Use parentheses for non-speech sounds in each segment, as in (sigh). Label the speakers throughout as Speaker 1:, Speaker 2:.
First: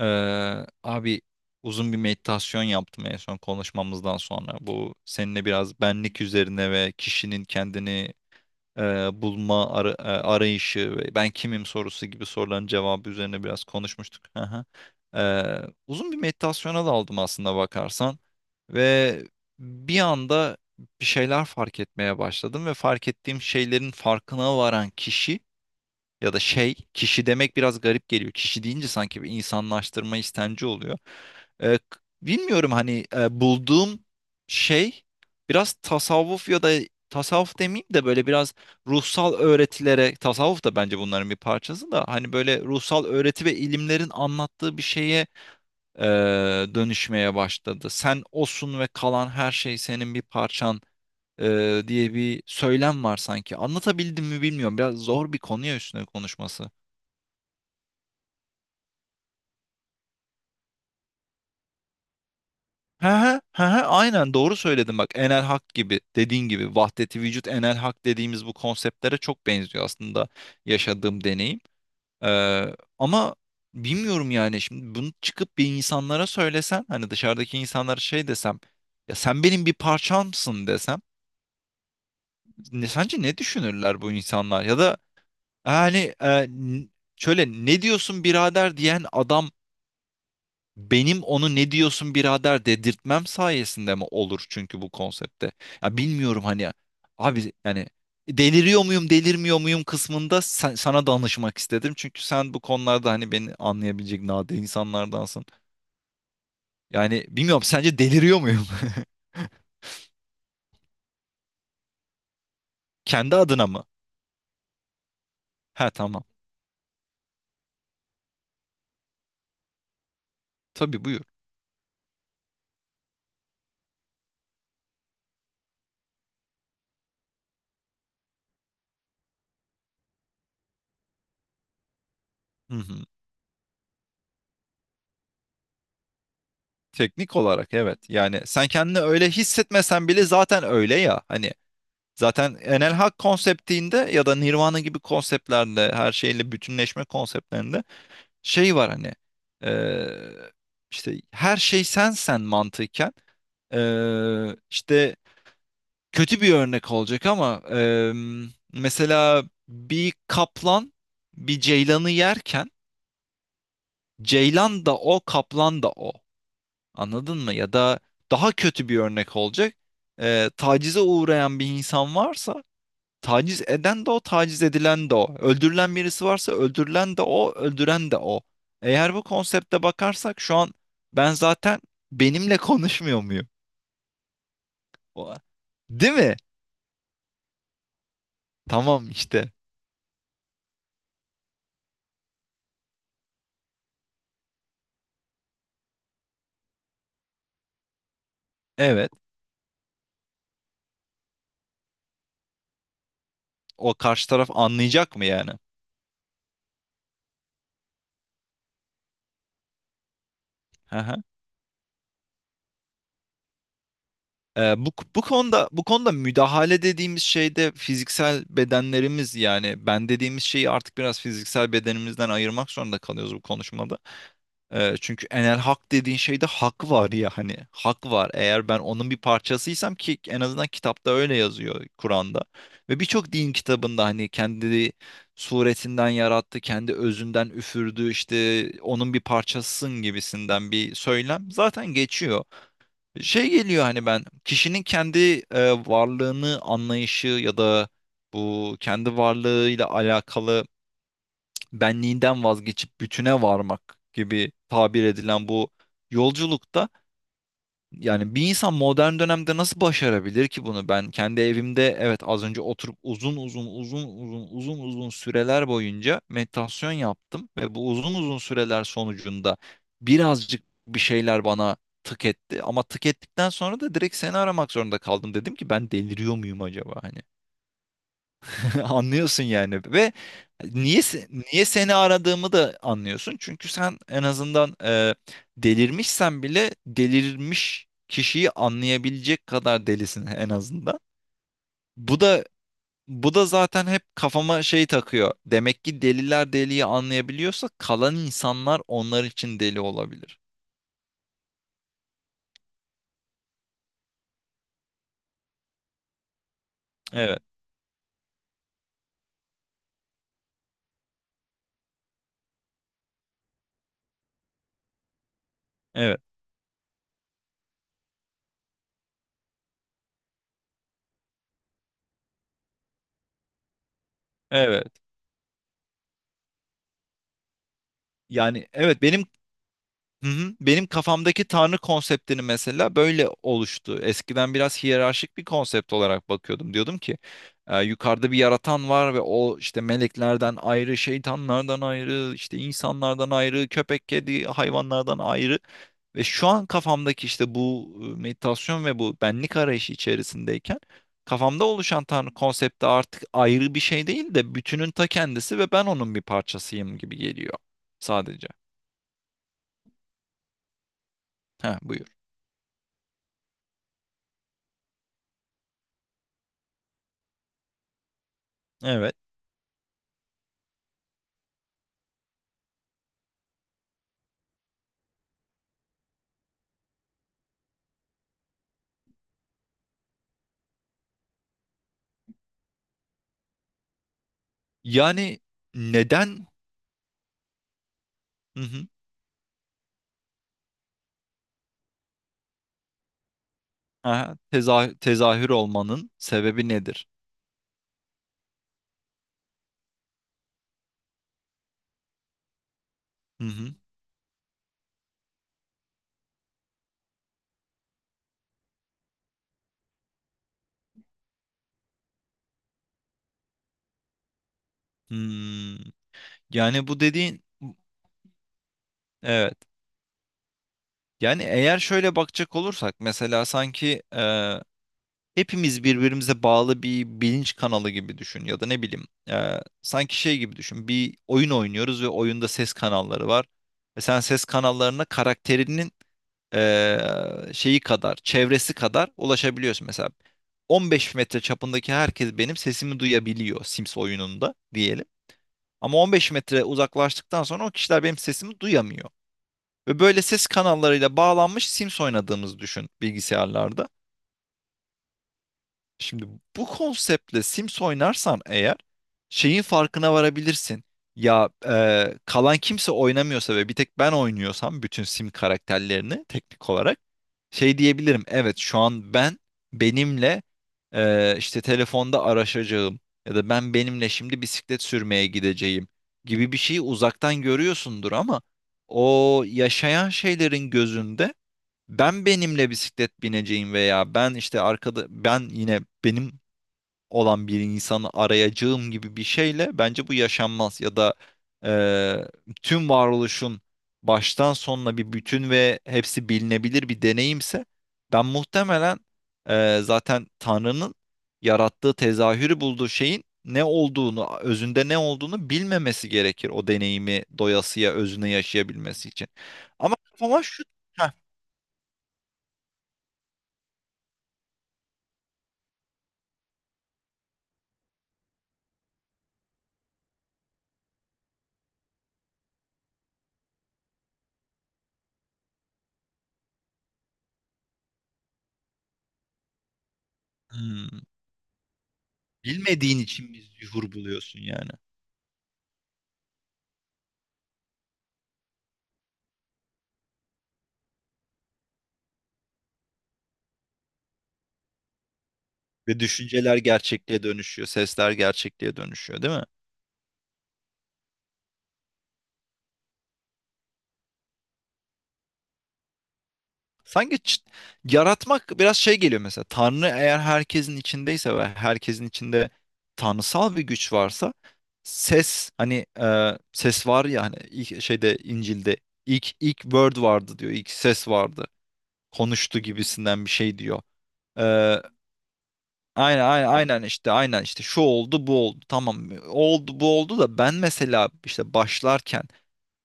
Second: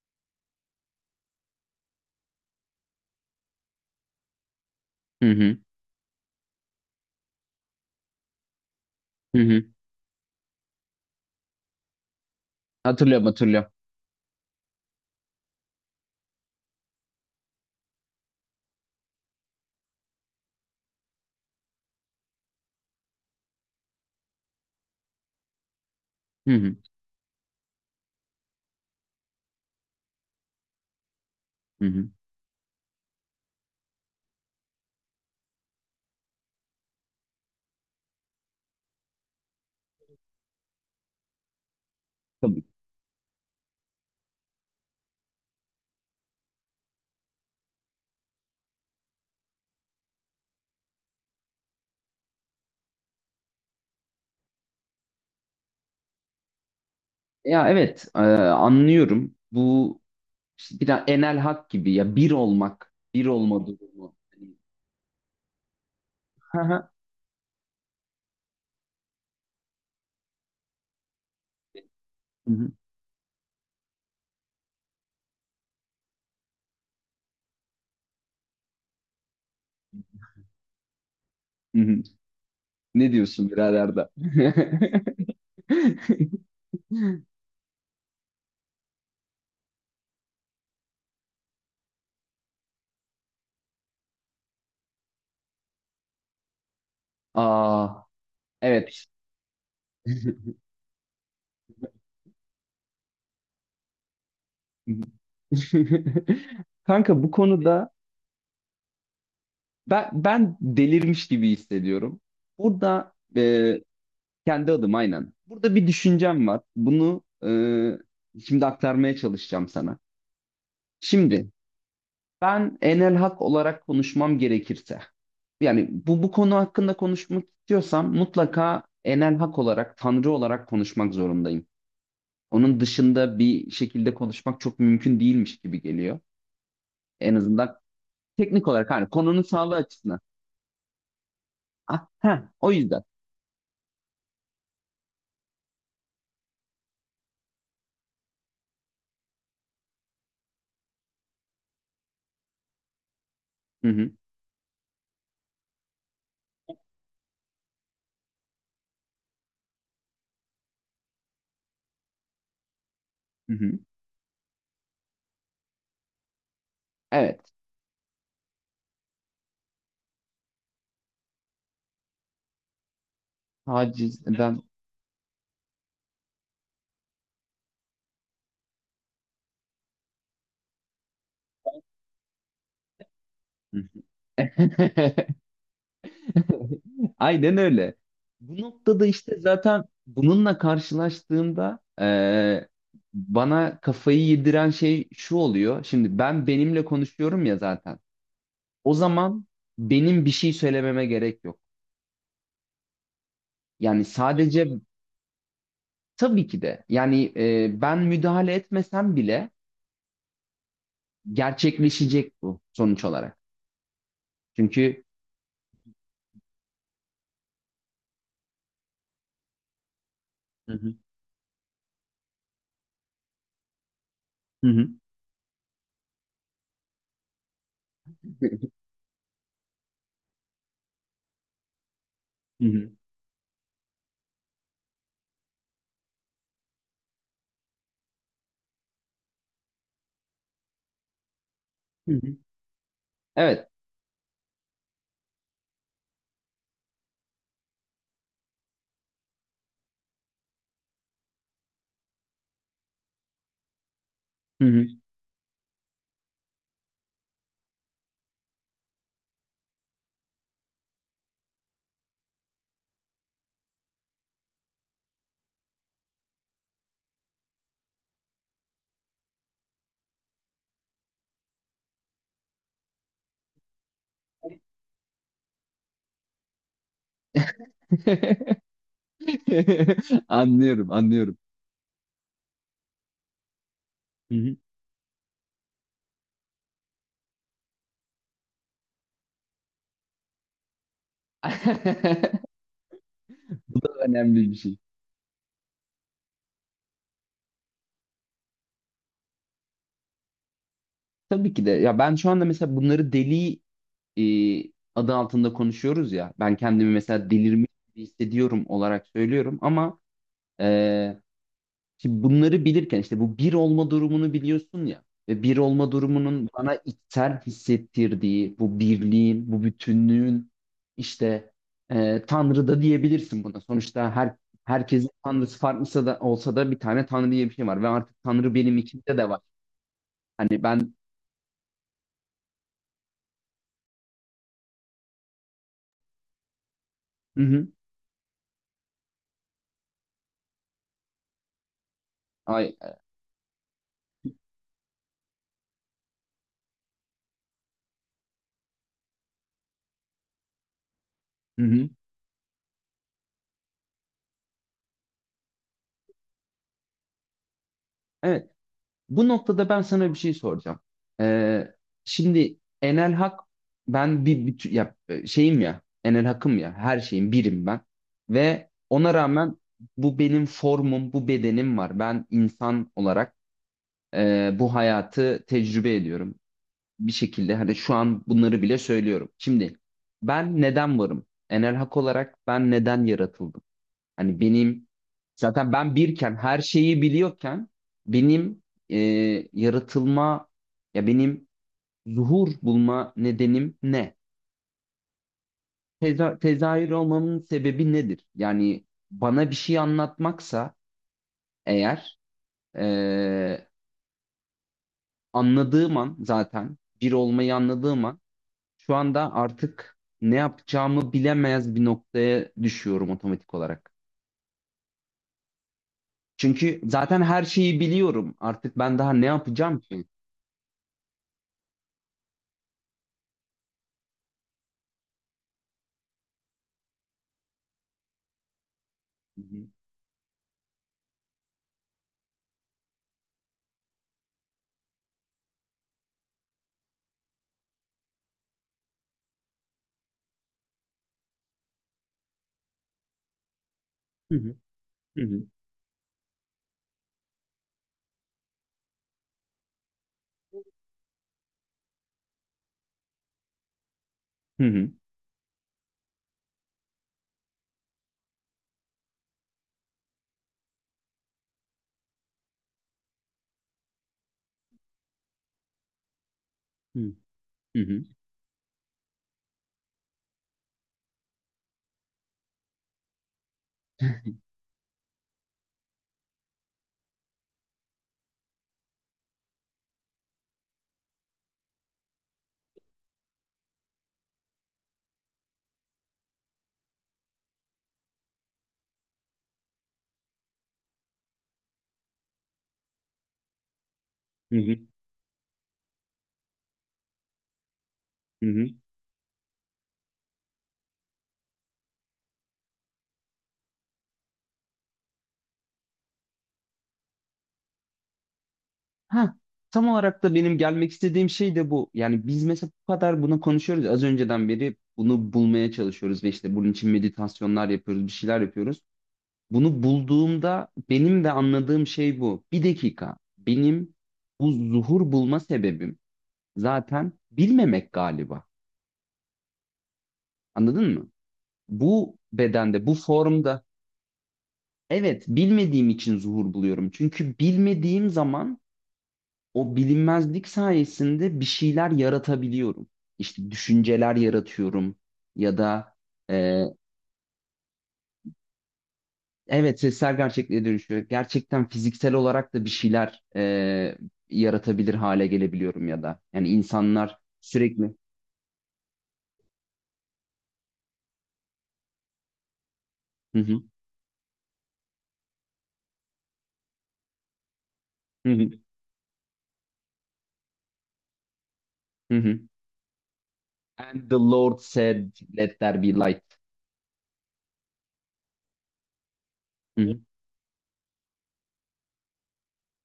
Speaker 1: Abi, uzun bir meditasyon yaptım en son konuşmamızdan sonra. Bu
Speaker 2: Hı
Speaker 1: seninle
Speaker 2: hı.
Speaker 1: biraz benlik üzerine ve kişinin kendini e,
Speaker 2: Hı hı.
Speaker 1: bulma arayışı ve ben kimim sorusu gibi soruların cevabı
Speaker 2: Hatırlıyorum
Speaker 1: üzerine biraz
Speaker 2: hatırlıyorum.
Speaker 1: konuşmuştuk. Hı hı. Uzun bir meditasyona daldım aslında bakarsan ve bir anda bir şeyler fark etmeye başladım ve fark ettiğim şeylerin farkına varan kişi ya da
Speaker 2: Hı
Speaker 1: şey,
Speaker 2: hı.
Speaker 1: kişi demek biraz garip geliyor. Kişi deyince sanki bir insanlaştırma istenci oluyor.
Speaker 2: Hı hı.
Speaker 1: Bilmiyorum hani, bulduğum şey biraz tasavvuf ya da tasavvuf demeyeyim de böyle biraz ruhsal öğretilere, tasavvuf da bence bunların bir parçası, da hani böyle
Speaker 2: Tabii.
Speaker 1: ruhsal öğreti ve ilimlerin anlattığı bir şeye e, dönüşmeye başladı. Sen osun ve kalan her şey senin bir parçan diye bir söylem var sanki. Anlatabildim mi bilmiyorum. Biraz zor bir konu ya üstüne konuşması.
Speaker 2: Ya evet anlıyorum. Bu işte biraz enel hak gibi ya bir olmak,
Speaker 1: He
Speaker 2: bir
Speaker 1: he, he
Speaker 2: olma
Speaker 1: he,
Speaker 2: durumu.
Speaker 1: aynen
Speaker 2: Hani,
Speaker 1: doğru söyledin bak, Enel Hak gibi, dediğin
Speaker 2: Hı
Speaker 1: gibi
Speaker 2: hı.
Speaker 1: vahdeti vücut, Enel Hak dediğimiz bu konseptlere çok benziyor aslında yaşadığım deneyim.
Speaker 2: Hı hı.
Speaker 1: Ama bilmiyorum yani, şimdi bunu çıkıp bir insanlara söylesen, hani dışarıdaki insanlara şey desem, ya sen benim bir parçamsın desem,
Speaker 2: Hı hı. Ne
Speaker 1: sence ne
Speaker 2: diyorsun birader
Speaker 1: düşünürler
Speaker 2: de?
Speaker 1: bu insanlar ya da hani e,
Speaker 2: (laughs)
Speaker 1: n- şöyle ne diyorsun birader diyen adam, benim onu ne diyorsun birader dedirtmem sayesinde mi olur çünkü bu konsepte? Ya bilmiyorum hani, abi yani
Speaker 2: Aa,
Speaker 1: deliriyor
Speaker 2: evet.
Speaker 1: muyum delirmiyor muyum kısmında sana danışmak istedim. Çünkü sen bu konularda hani beni anlayabilecek nadir
Speaker 2: (laughs)
Speaker 1: insanlardansın.
Speaker 2: Kanka
Speaker 1: Yani
Speaker 2: bu
Speaker 1: bilmiyorum,
Speaker 2: konuda
Speaker 1: sence deliriyor muyum? (laughs)
Speaker 2: ben delirmiş gibi hissediyorum. Burada.
Speaker 1: Kendi adına mı?
Speaker 2: Kendi adım aynen. Burada bir
Speaker 1: Ha tamam.
Speaker 2: düşüncem var. Bunu şimdi aktarmaya çalışacağım sana.
Speaker 1: Tabii, buyur.
Speaker 2: Şimdi ben enel hak olarak konuşmam gerekirse yani bu konu hakkında konuşmak istiyorsam mutlaka enel hak olarak tanrı olarak konuşmak zorundayım.
Speaker 1: Hı
Speaker 2: Onun
Speaker 1: hı.
Speaker 2: dışında bir şekilde konuşmak çok mümkün değilmiş gibi geliyor. En
Speaker 1: Teknik olarak
Speaker 2: azından
Speaker 1: evet. Yani
Speaker 2: teknik
Speaker 1: sen
Speaker 2: olarak
Speaker 1: kendini
Speaker 2: hani
Speaker 1: öyle
Speaker 2: konunun sağlığı
Speaker 1: hissetmesen
Speaker 2: açısından.
Speaker 1: bile zaten öyle ya. Hani
Speaker 2: Ah, heh,
Speaker 1: zaten
Speaker 2: o
Speaker 1: Enel
Speaker 2: yüzden.
Speaker 1: Hak konseptinde ya da Nirvana gibi konseptlerle, her şeyle bütünleşme konseptlerinde şey var hani, eee, işte her şey sensen mantıken,
Speaker 2: Hı hı,
Speaker 1: işte kötü bir örnek olacak ama mesela bir kaplan bir ceylanı yerken,
Speaker 2: hı hı.
Speaker 1: ceylan da o, kaplan da o, anladın mı?
Speaker 2: Evet.
Speaker 1: Ya da daha kötü bir örnek olacak, tacize uğrayan bir insan varsa, taciz eden de o,
Speaker 2: Taciz eden.
Speaker 1: taciz edilen de o. Öldürülen birisi varsa, öldürülen de o, öldüren de o. Eğer bu konsepte bakarsak şu an ben zaten benimle konuşmuyor muyum? O- değil mi?
Speaker 2: (laughs) Aynen öyle. Bu noktada
Speaker 1: Tamam
Speaker 2: işte
Speaker 1: işte.
Speaker 2: zaten bununla karşılaştığımda bana kafayı yediren şey şu oluyor. Şimdi ben benimle konuşuyorum ya zaten. O
Speaker 1: Evet.
Speaker 2: zaman benim bir şey söylememe gerek yok.
Speaker 1: O
Speaker 2: Yani
Speaker 1: karşı taraf
Speaker 2: sadece
Speaker 1: anlayacak mı yani?
Speaker 2: tabii ki de yani ben müdahale etmesem bile
Speaker 1: Hı hı.
Speaker 2: gerçekleşecek bu sonuç olarak.
Speaker 1: Ee, bu,
Speaker 2: Çünkü
Speaker 1: bu konuda bu konuda müdahale dediğimiz şey de fiziksel bedenlerimiz, yani ben dediğimiz şeyi
Speaker 2: Hı hı.
Speaker 1: artık biraz fiziksel bedenimizden ayırmak zorunda kalıyoruz bu konuşmada.
Speaker 2: Hı hı.
Speaker 1: Çünkü Enel Hak dediğin şeyde hak var ya, hani hak var. Eğer ben onun bir parçasıysam, ki en azından kitapta öyle yazıyor, Kur'an'da
Speaker 2: Hı hı.
Speaker 1: ve birçok din kitabında, hani kendi suretinden yarattı, kendi özünden üfürdü, işte onun bir parçasısın gibisinden bir söylem zaten
Speaker 2: Hı hı.
Speaker 1: geçiyor. Şey
Speaker 2: Evet.
Speaker 1: geliyor hani, ben kişinin kendi varlığını anlayışı ya da bu kendi varlığıyla alakalı benliğinden vazgeçip bütüne varmak gibi
Speaker 2: Hı hı.
Speaker 1: tabir edilen bu yolculukta, yani bir insan modern dönemde nasıl başarabilir ki bunu? Ben kendi evimde, evet, az önce oturup uzun uzun uzun uzun uzun uzun süreler boyunca meditasyon yaptım ve bu uzun uzun süreler sonucunda birazcık bir şeyler bana tık etti, ama tık ettikten sonra da direkt seni aramak zorunda kaldım. Dedim ki ben deliriyor muyum acaba? Hani (laughs) anlıyorsun yani. Ve
Speaker 2: (laughs) Anlıyorum, anlıyorum.
Speaker 1: niye seni aradığımı da anlıyorsun. Çünkü sen en
Speaker 2: Hı hı.
Speaker 1: azından, delirmişsen bile, delirmiş kişiyi anlayabilecek kadar delisin en azından. Bu da,
Speaker 2: (laughs)
Speaker 1: bu da
Speaker 2: Bu
Speaker 1: zaten
Speaker 2: da
Speaker 1: hep
Speaker 2: önemli bir
Speaker 1: kafama
Speaker 2: şey.
Speaker 1: şey takıyor. Demek ki deliler deliyi anlayabiliyorsa, kalan insanlar onlar için deli olabilir.
Speaker 2: Tabii ki de. Ya ben şu anda mesela bunları deli e, adı altında konuşuyoruz ya. Ben kendimi mesela
Speaker 1: Evet,
Speaker 2: delirmiş gibi hissediyorum olarak söylüyorum ama e, şimdi bunları bilirken işte bu bir olma durumunu biliyorsun ya ve bir olma
Speaker 1: evet,
Speaker 2: durumunun bana içsel hissettirdiği bu birliğin, bu bütünlüğün işte Tanrı da diyebilirsin buna. Sonuçta her
Speaker 1: evet.
Speaker 2: herkesin tanrısı farklısa da olsa da bir tane tanrı diye bir şey var ve artık tanrı
Speaker 1: Yani
Speaker 2: benim
Speaker 1: evet,
Speaker 2: içimde
Speaker 1: benim,
Speaker 2: de var.
Speaker 1: hı hı,
Speaker 2: Hani
Speaker 1: benim
Speaker 2: ben
Speaker 1: kafamdaki tanrı konseptini mesela böyle oluştu. Eskiden biraz hiyerarşik bir konsept olarak bakıyordum. Diyordum ki
Speaker 2: hı hı,
Speaker 1: yukarıda bir yaratan var ve o işte meleklerden ayrı, şeytanlardan ayrı, işte
Speaker 2: ay-
Speaker 1: insanlardan ayrı, köpek, kedi, hayvanlardan ayrı. Ve şu an kafamdaki işte bu meditasyon ve bu benlik arayışı içerisindeyken
Speaker 2: Hı
Speaker 1: kafamda
Speaker 2: hı.
Speaker 1: oluşan tanrı konsepti artık ayrı bir şey değil de bütünün ta kendisi ve ben onun bir parçasıyım gibi geliyor sadece.
Speaker 2: Evet, bu noktada ben sana bir şey soracağım. Ee,
Speaker 1: Ha, buyur.
Speaker 2: şimdi Enel Hak ben bir, bütün ya şeyim ya Enel Hak'ım ya her şeyim birim ben ve ona
Speaker 1: Evet.
Speaker 2: rağmen bu benim formum bu bedenim var. Ben insan olarak bu hayatı tecrübe ediyorum bir şekilde hani şu an bunları bile söylüyorum. Şimdi ben neden varım? Enel Hak olarak ben neden yaratıldım? Hani benim
Speaker 1: Yani
Speaker 2: zaten ben birken
Speaker 1: neden,
Speaker 2: her şeyi biliyorken
Speaker 1: hı
Speaker 2: benim
Speaker 1: hı.
Speaker 2: e, yaratılma ya benim zuhur bulma nedenim ne?
Speaker 1: Aha, tezahür olmanın sebebi
Speaker 2: Tezahür
Speaker 1: nedir?
Speaker 2: olmamın sebebi nedir? Yani bana bir şey anlatmaksa eğer
Speaker 1: Hı
Speaker 2: e,
Speaker 1: hı.
Speaker 2: anladığım an zaten bir olmayı anladığım an şu anda artık ne yapacağımı bilemez bir noktaya düşüyorum otomatik olarak.
Speaker 1: Hmm.
Speaker 2: Çünkü
Speaker 1: Yani bu
Speaker 2: zaten
Speaker 1: dediğin,
Speaker 2: her şeyi biliyorum. Artık ben daha ne
Speaker 1: evet.
Speaker 2: yapacağım ki?
Speaker 1: Yani eğer şöyle bakacak olursak, mesela sanki hepimiz birbirimize bağlı bir bilinç kanalı gibi düşün, ya da ne bileyim, sanki şey gibi düşün, bir oyun oynuyoruz ve oyunda ses kanalları var ve sen ses kanallarına karakterinin şeyi kadar, çevresi kadar ulaşabiliyorsun. Mesela 15 metre çapındaki herkes benim sesimi duyabiliyor Sims
Speaker 2: Hı
Speaker 1: oyununda
Speaker 2: hı.
Speaker 1: diyelim,
Speaker 2: Hı hı.
Speaker 1: ama 15 metre uzaklaştıktan sonra o kişiler benim sesimi duyamıyor ve böyle ses kanallarıyla bağlanmış Sims oynadığımızı düşün bilgisayarlarda.
Speaker 2: Hı hı.
Speaker 1: Şimdi bu konseptle Sims oynarsan eğer, şeyin farkına varabilirsin. Ya kalan kimse oynamıyorsa ve bir tek ben oynuyorsam, bütün Sim karakterlerini teknik olarak şey
Speaker 2: Hı hı.
Speaker 1: diyebilirim. Evet, şu an ben benimle işte telefonda araşacağım ya da ben benimle şimdi bisiklet sürmeye gideceğim gibi bir şeyi uzaktan görüyorsundur, ama o yaşayan şeylerin gözünde ben benimle bisiklet bineceğim veya ben işte arkada ben yine benim olan bir insanı arayacağım gibi bir şeyle, bence bu yaşanmaz. Ya da tüm varoluşun baştan
Speaker 2: Hı hı.
Speaker 1: sonuna bir bütün ve hepsi bilinebilir bir deneyimse, ben
Speaker 2: Hı hı.
Speaker 1: muhtemelen, zaten Tanrı'nın yarattığı, tezahürü bulduğu şeyin ne olduğunu, özünde ne olduğunu bilmemesi gerekir o deneyimi doyasıya özüne yaşayabilmesi için.
Speaker 2: Ha, tam
Speaker 1: Ama
Speaker 2: olarak da
Speaker 1: ama
Speaker 2: benim
Speaker 1: şu,
Speaker 2: gelmek
Speaker 1: heh.
Speaker 2: istediğim şey de bu. Yani biz mesela bu kadar bunu konuşuyoruz. Az önceden beri bunu bulmaya çalışıyoruz ve işte bunun için meditasyonlar yapıyoruz, bir şeyler yapıyoruz. Bunu bulduğumda benim de anladığım şey bu. Bir dakika. Benim bu zuhur bulma sebebim zaten bilmemek galiba. Anladın
Speaker 1: Hmm,
Speaker 2: mı? Bu bedende, bu
Speaker 1: bilmediğin için biz
Speaker 2: formda
Speaker 1: yuhur buluyorsun yani.
Speaker 2: evet bilmediğim için zuhur buluyorum. Çünkü bilmediğim zaman o bilinmezlik sayesinde bir şeyler yaratabiliyorum. İşte düşünceler yaratıyorum ya da
Speaker 1: Ve düşünceler
Speaker 2: e,
Speaker 1: gerçekliğe dönüşüyor, sesler gerçekliğe dönüşüyor, değil mi?
Speaker 2: evet sesler gerçekliğe dönüşüyor. Gerçekten fiziksel olarak da bir şeyler yaratabilir hale gelebiliyorum ya da. Yani
Speaker 1: Sanki
Speaker 2: insanlar sürekli
Speaker 1: yaratmak biraz şey geliyor mesela. Tanrı eğer herkesin içindeyse ve herkesin içinde
Speaker 2: hı
Speaker 1: tanrısal
Speaker 2: hı,
Speaker 1: bir güç varsa, ses, hani ses var ya, hani ilk şeyde,
Speaker 2: hı hı,
Speaker 1: İncil'de ilk word vardı diyor. İlk ses vardı.
Speaker 2: hı hı.
Speaker 1: Konuştu gibisinden bir şey diyor.
Speaker 2: And the
Speaker 1: E,
Speaker 2: Lord said, let there be light.
Speaker 1: aynen, aynen, aynen, işte aynen, işte şu oldu, bu oldu, tamam, oldu
Speaker 2: Hı hı,
Speaker 1: bu oldu da ben mesela işte başlarken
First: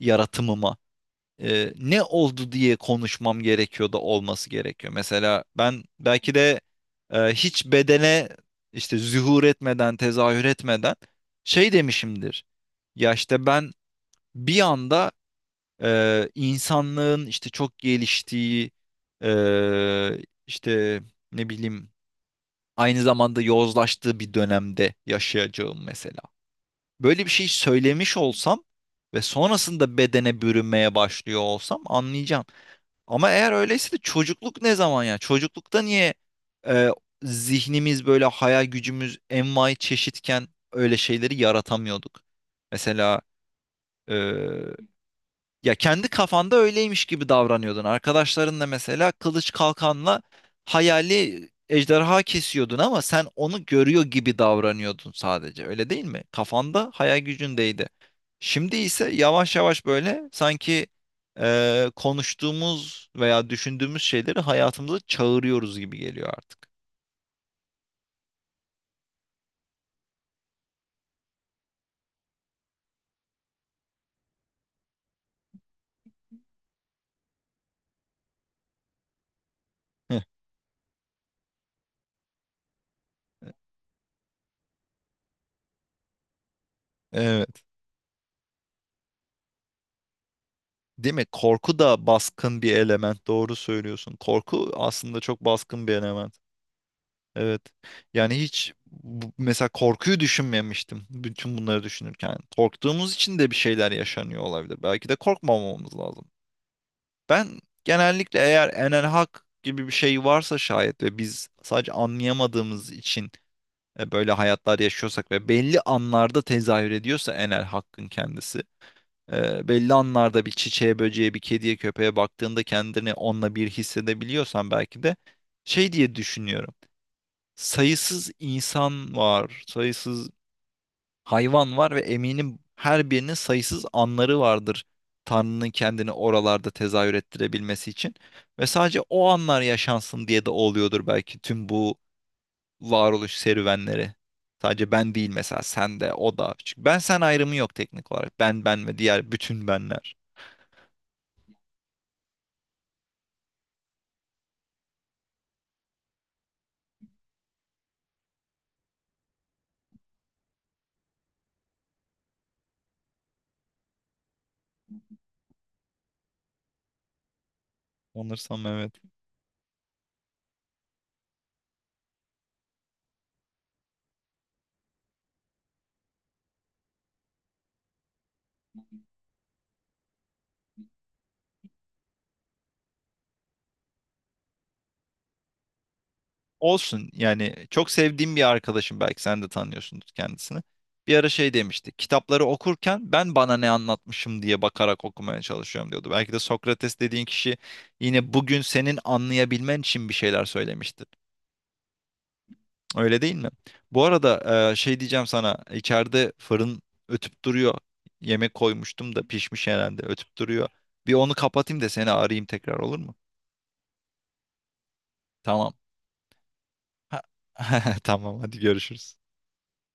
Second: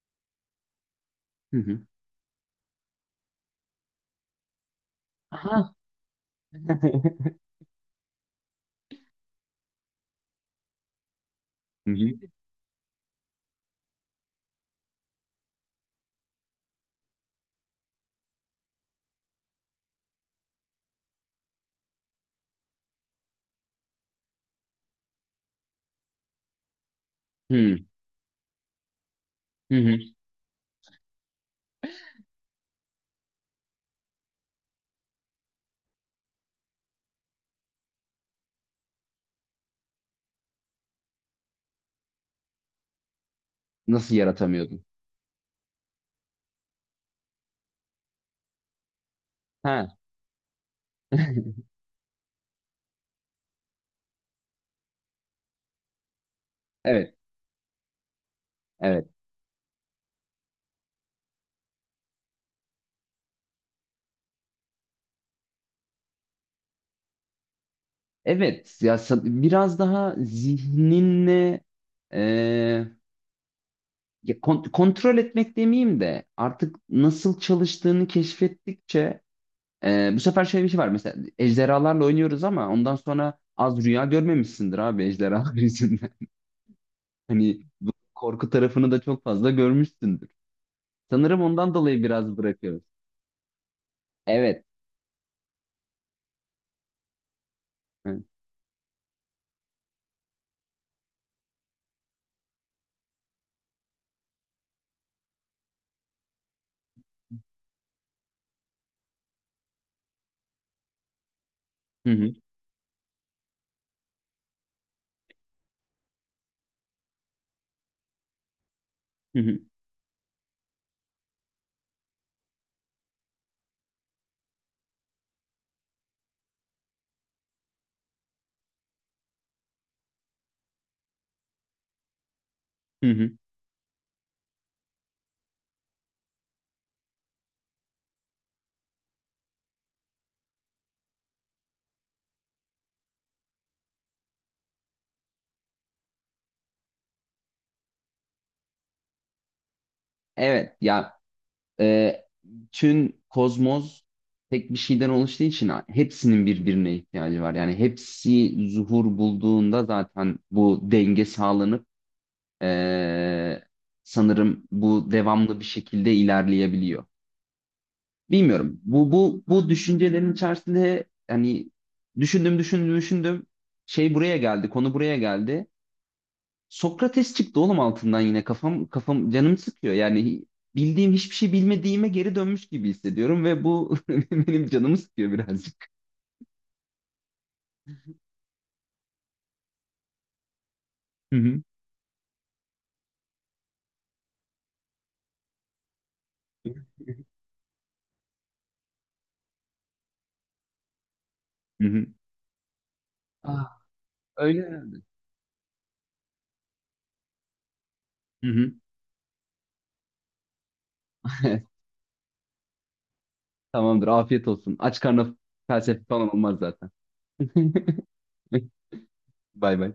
Speaker 1: yaratımıma
Speaker 2: hı hı.
Speaker 1: ne oldu diye konuşmam gerekiyor da olması gerekiyor. Mesela
Speaker 2: Aha.
Speaker 1: ben belki de
Speaker 2: (laughs)
Speaker 1: hiç bedene, işte zuhur etmeden, tezahür etmeden şey
Speaker 2: Hı hı,
Speaker 1: demişimdir. Ya işte ben bir anda insanlığın işte çok geliştiği, e, işte ne bileyim, aynı zamanda yozlaştığı bir dönemde yaşayacağım mesela. Böyle bir şey
Speaker 2: hı hı,
Speaker 1: söylemiş olsam ve
Speaker 2: hı hı.
Speaker 1: sonrasında bedene bürünmeye başlıyor olsam, anlayacağım. Ama eğer öyleyse de çocukluk ne zaman ya? Çocuklukta niye, e, zihnimiz böyle, hayal gücümüz envai çeşitken öyle şeyleri yaratamıyorduk? Mesela
Speaker 2: Nasıl
Speaker 1: e,
Speaker 2: yaratamıyordun?
Speaker 1: ya kendi kafanda öyleymiş gibi davranıyordun. Arkadaşlarınla mesela kılıç
Speaker 2: Ha,
Speaker 1: kalkanla hayali
Speaker 2: (laughs)
Speaker 1: ejderha kesiyordun, ama sen onu görüyor gibi davranıyordun sadece. Öyle değil mi? Kafanda,
Speaker 2: evet,
Speaker 1: hayal gücündeydi. Şimdi
Speaker 2: evet.
Speaker 1: ise yavaş yavaş böyle sanki konuştuğumuz veya düşündüğümüz şeyleri hayatımıza çağırıyoruz gibi geliyor artık.
Speaker 2: Evet ya biraz daha zihninle e, ya kontrol etmek demeyeyim de artık nasıl çalıştığını keşfettikçe bu
Speaker 1: Heh,
Speaker 2: sefer şöyle bir şey var mesela ejderhalarla oynuyoruz ama ondan sonra az rüya görmemişsindir abi ejderhalar (laughs) yüzünden. Hani
Speaker 1: evet.
Speaker 2: bu korku tarafını da çok fazla görmüşsündür.
Speaker 1: Değil mi?
Speaker 2: Sanırım ondan
Speaker 1: Korku
Speaker 2: dolayı
Speaker 1: da
Speaker 2: biraz
Speaker 1: baskın bir
Speaker 2: bırakıyoruz.
Speaker 1: element. Doğru söylüyorsun.
Speaker 2: Evet.
Speaker 1: Korku aslında çok baskın bir element. Evet.
Speaker 2: Hı
Speaker 1: Yani hiç mesela korkuyu düşünmemiştim bütün bunları düşünürken. Korktuğumuz için de bir şeyler yaşanıyor olabilir. Belki de korkmamamız lazım. Ben genellikle, eğer Enel Hak gibi bir şey varsa şayet ve biz sadece
Speaker 2: hı
Speaker 1: anlayamadığımız için böyle hayatlar yaşıyorsak ve belli anlarda tezahür ediyorsa Enel Hakkın kendisi,
Speaker 2: hı hı.
Speaker 1: belli anlarda bir çiçeğe, böceğe, bir kediye, köpeğe baktığında kendini onunla bir hissedebiliyorsan, belki de şey diye düşünüyorum: sayısız insan var, sayısız hayvan var ve eminim
Speaker 2: hı
Speaker 1: her
Speaker 2: hı.
Speaker 1: birinin sayısız anları vardır Tanrı'nın kendini oralarda tezahür ettirebilmesi için. Ve sadece o anlar yaşansın diye de oluyordur belki tüm bu varoluş serüvenleri. Sadece ben değil, mesela sen de, o da. Çünkü ben sen ayrımı yok teknik olarak. Ben, ben ve diğer bütün benler.
Speaker 2: Evet ya e, tüm kozmos tek bir şeyden oluştuğu için hepsinin birbirine ihtiyacı var. Yani hepsi zuhur bulduğunda zaten bu denge sağlanıp e, sanırım bu devamlı bir şekilde ilerleyebiliyor.
Speaker 1: Sanırsam
Speaker 2: Bilmiyorum.
Speaker 1: evet.
Speaker 2: Bu düşüncelerin içerisinde hani düşündüm düşündüm düşündüm şey buraya geldi, konu buraya geldi. Sokrates çıktı oğlum altından yine kafam canım sıkıyor. Yani bildiğim hiçbir şey bilmediğime geri dönmüş gibi hissediyorum ve bu (laughs) benim canımı sıkıyor birazcık.
Speaker 1: Olsun yani, çok sevdiğim bir arkadaşım, belki sen de tanıyorsundur kendisini. Bir ara
Speaker 2: Hı
Speaker 1: şey
Speaker 2: hı.
Speaker 1: demişti: kitapları okurken ben bana ne anlatmışım diye bakarak okumaya çalışıyorum diyordu. Belki de Sokrates dediğin kişi yine bugün senin anlayabilmen için bir şeyler söylemiştir.
Speaker 2: Hı hı.
Speaker 1: Öyle değil mi?
Speaker 2: Ah,
Speaker 1: Bu arada
Speaker 2: öyle.
Speaker 1: şey diyeceğim sana, içeride fırın ötüp duruyor.
Speaker 2: Hı
Speaker 1: Yemek
Speaker 2: hı.
Speaker 1: koymuştum da pişmiş herhalde, ötüp duruyor. Bir onu
Speaker 2: (laughs)
Speaker 1: kapatayım da seni arayayım tekrar, olur mu?
Speaker 2: Tamamdır, afiyet olsun. Aç karnına
Speaker 1: Tamam.
Speaker 2: felsefe falan olmaz zaten. (laughs)
Speaker 1: (laughs) Tamam, hadi görüşürüz.
Speaker 2: Bay bay.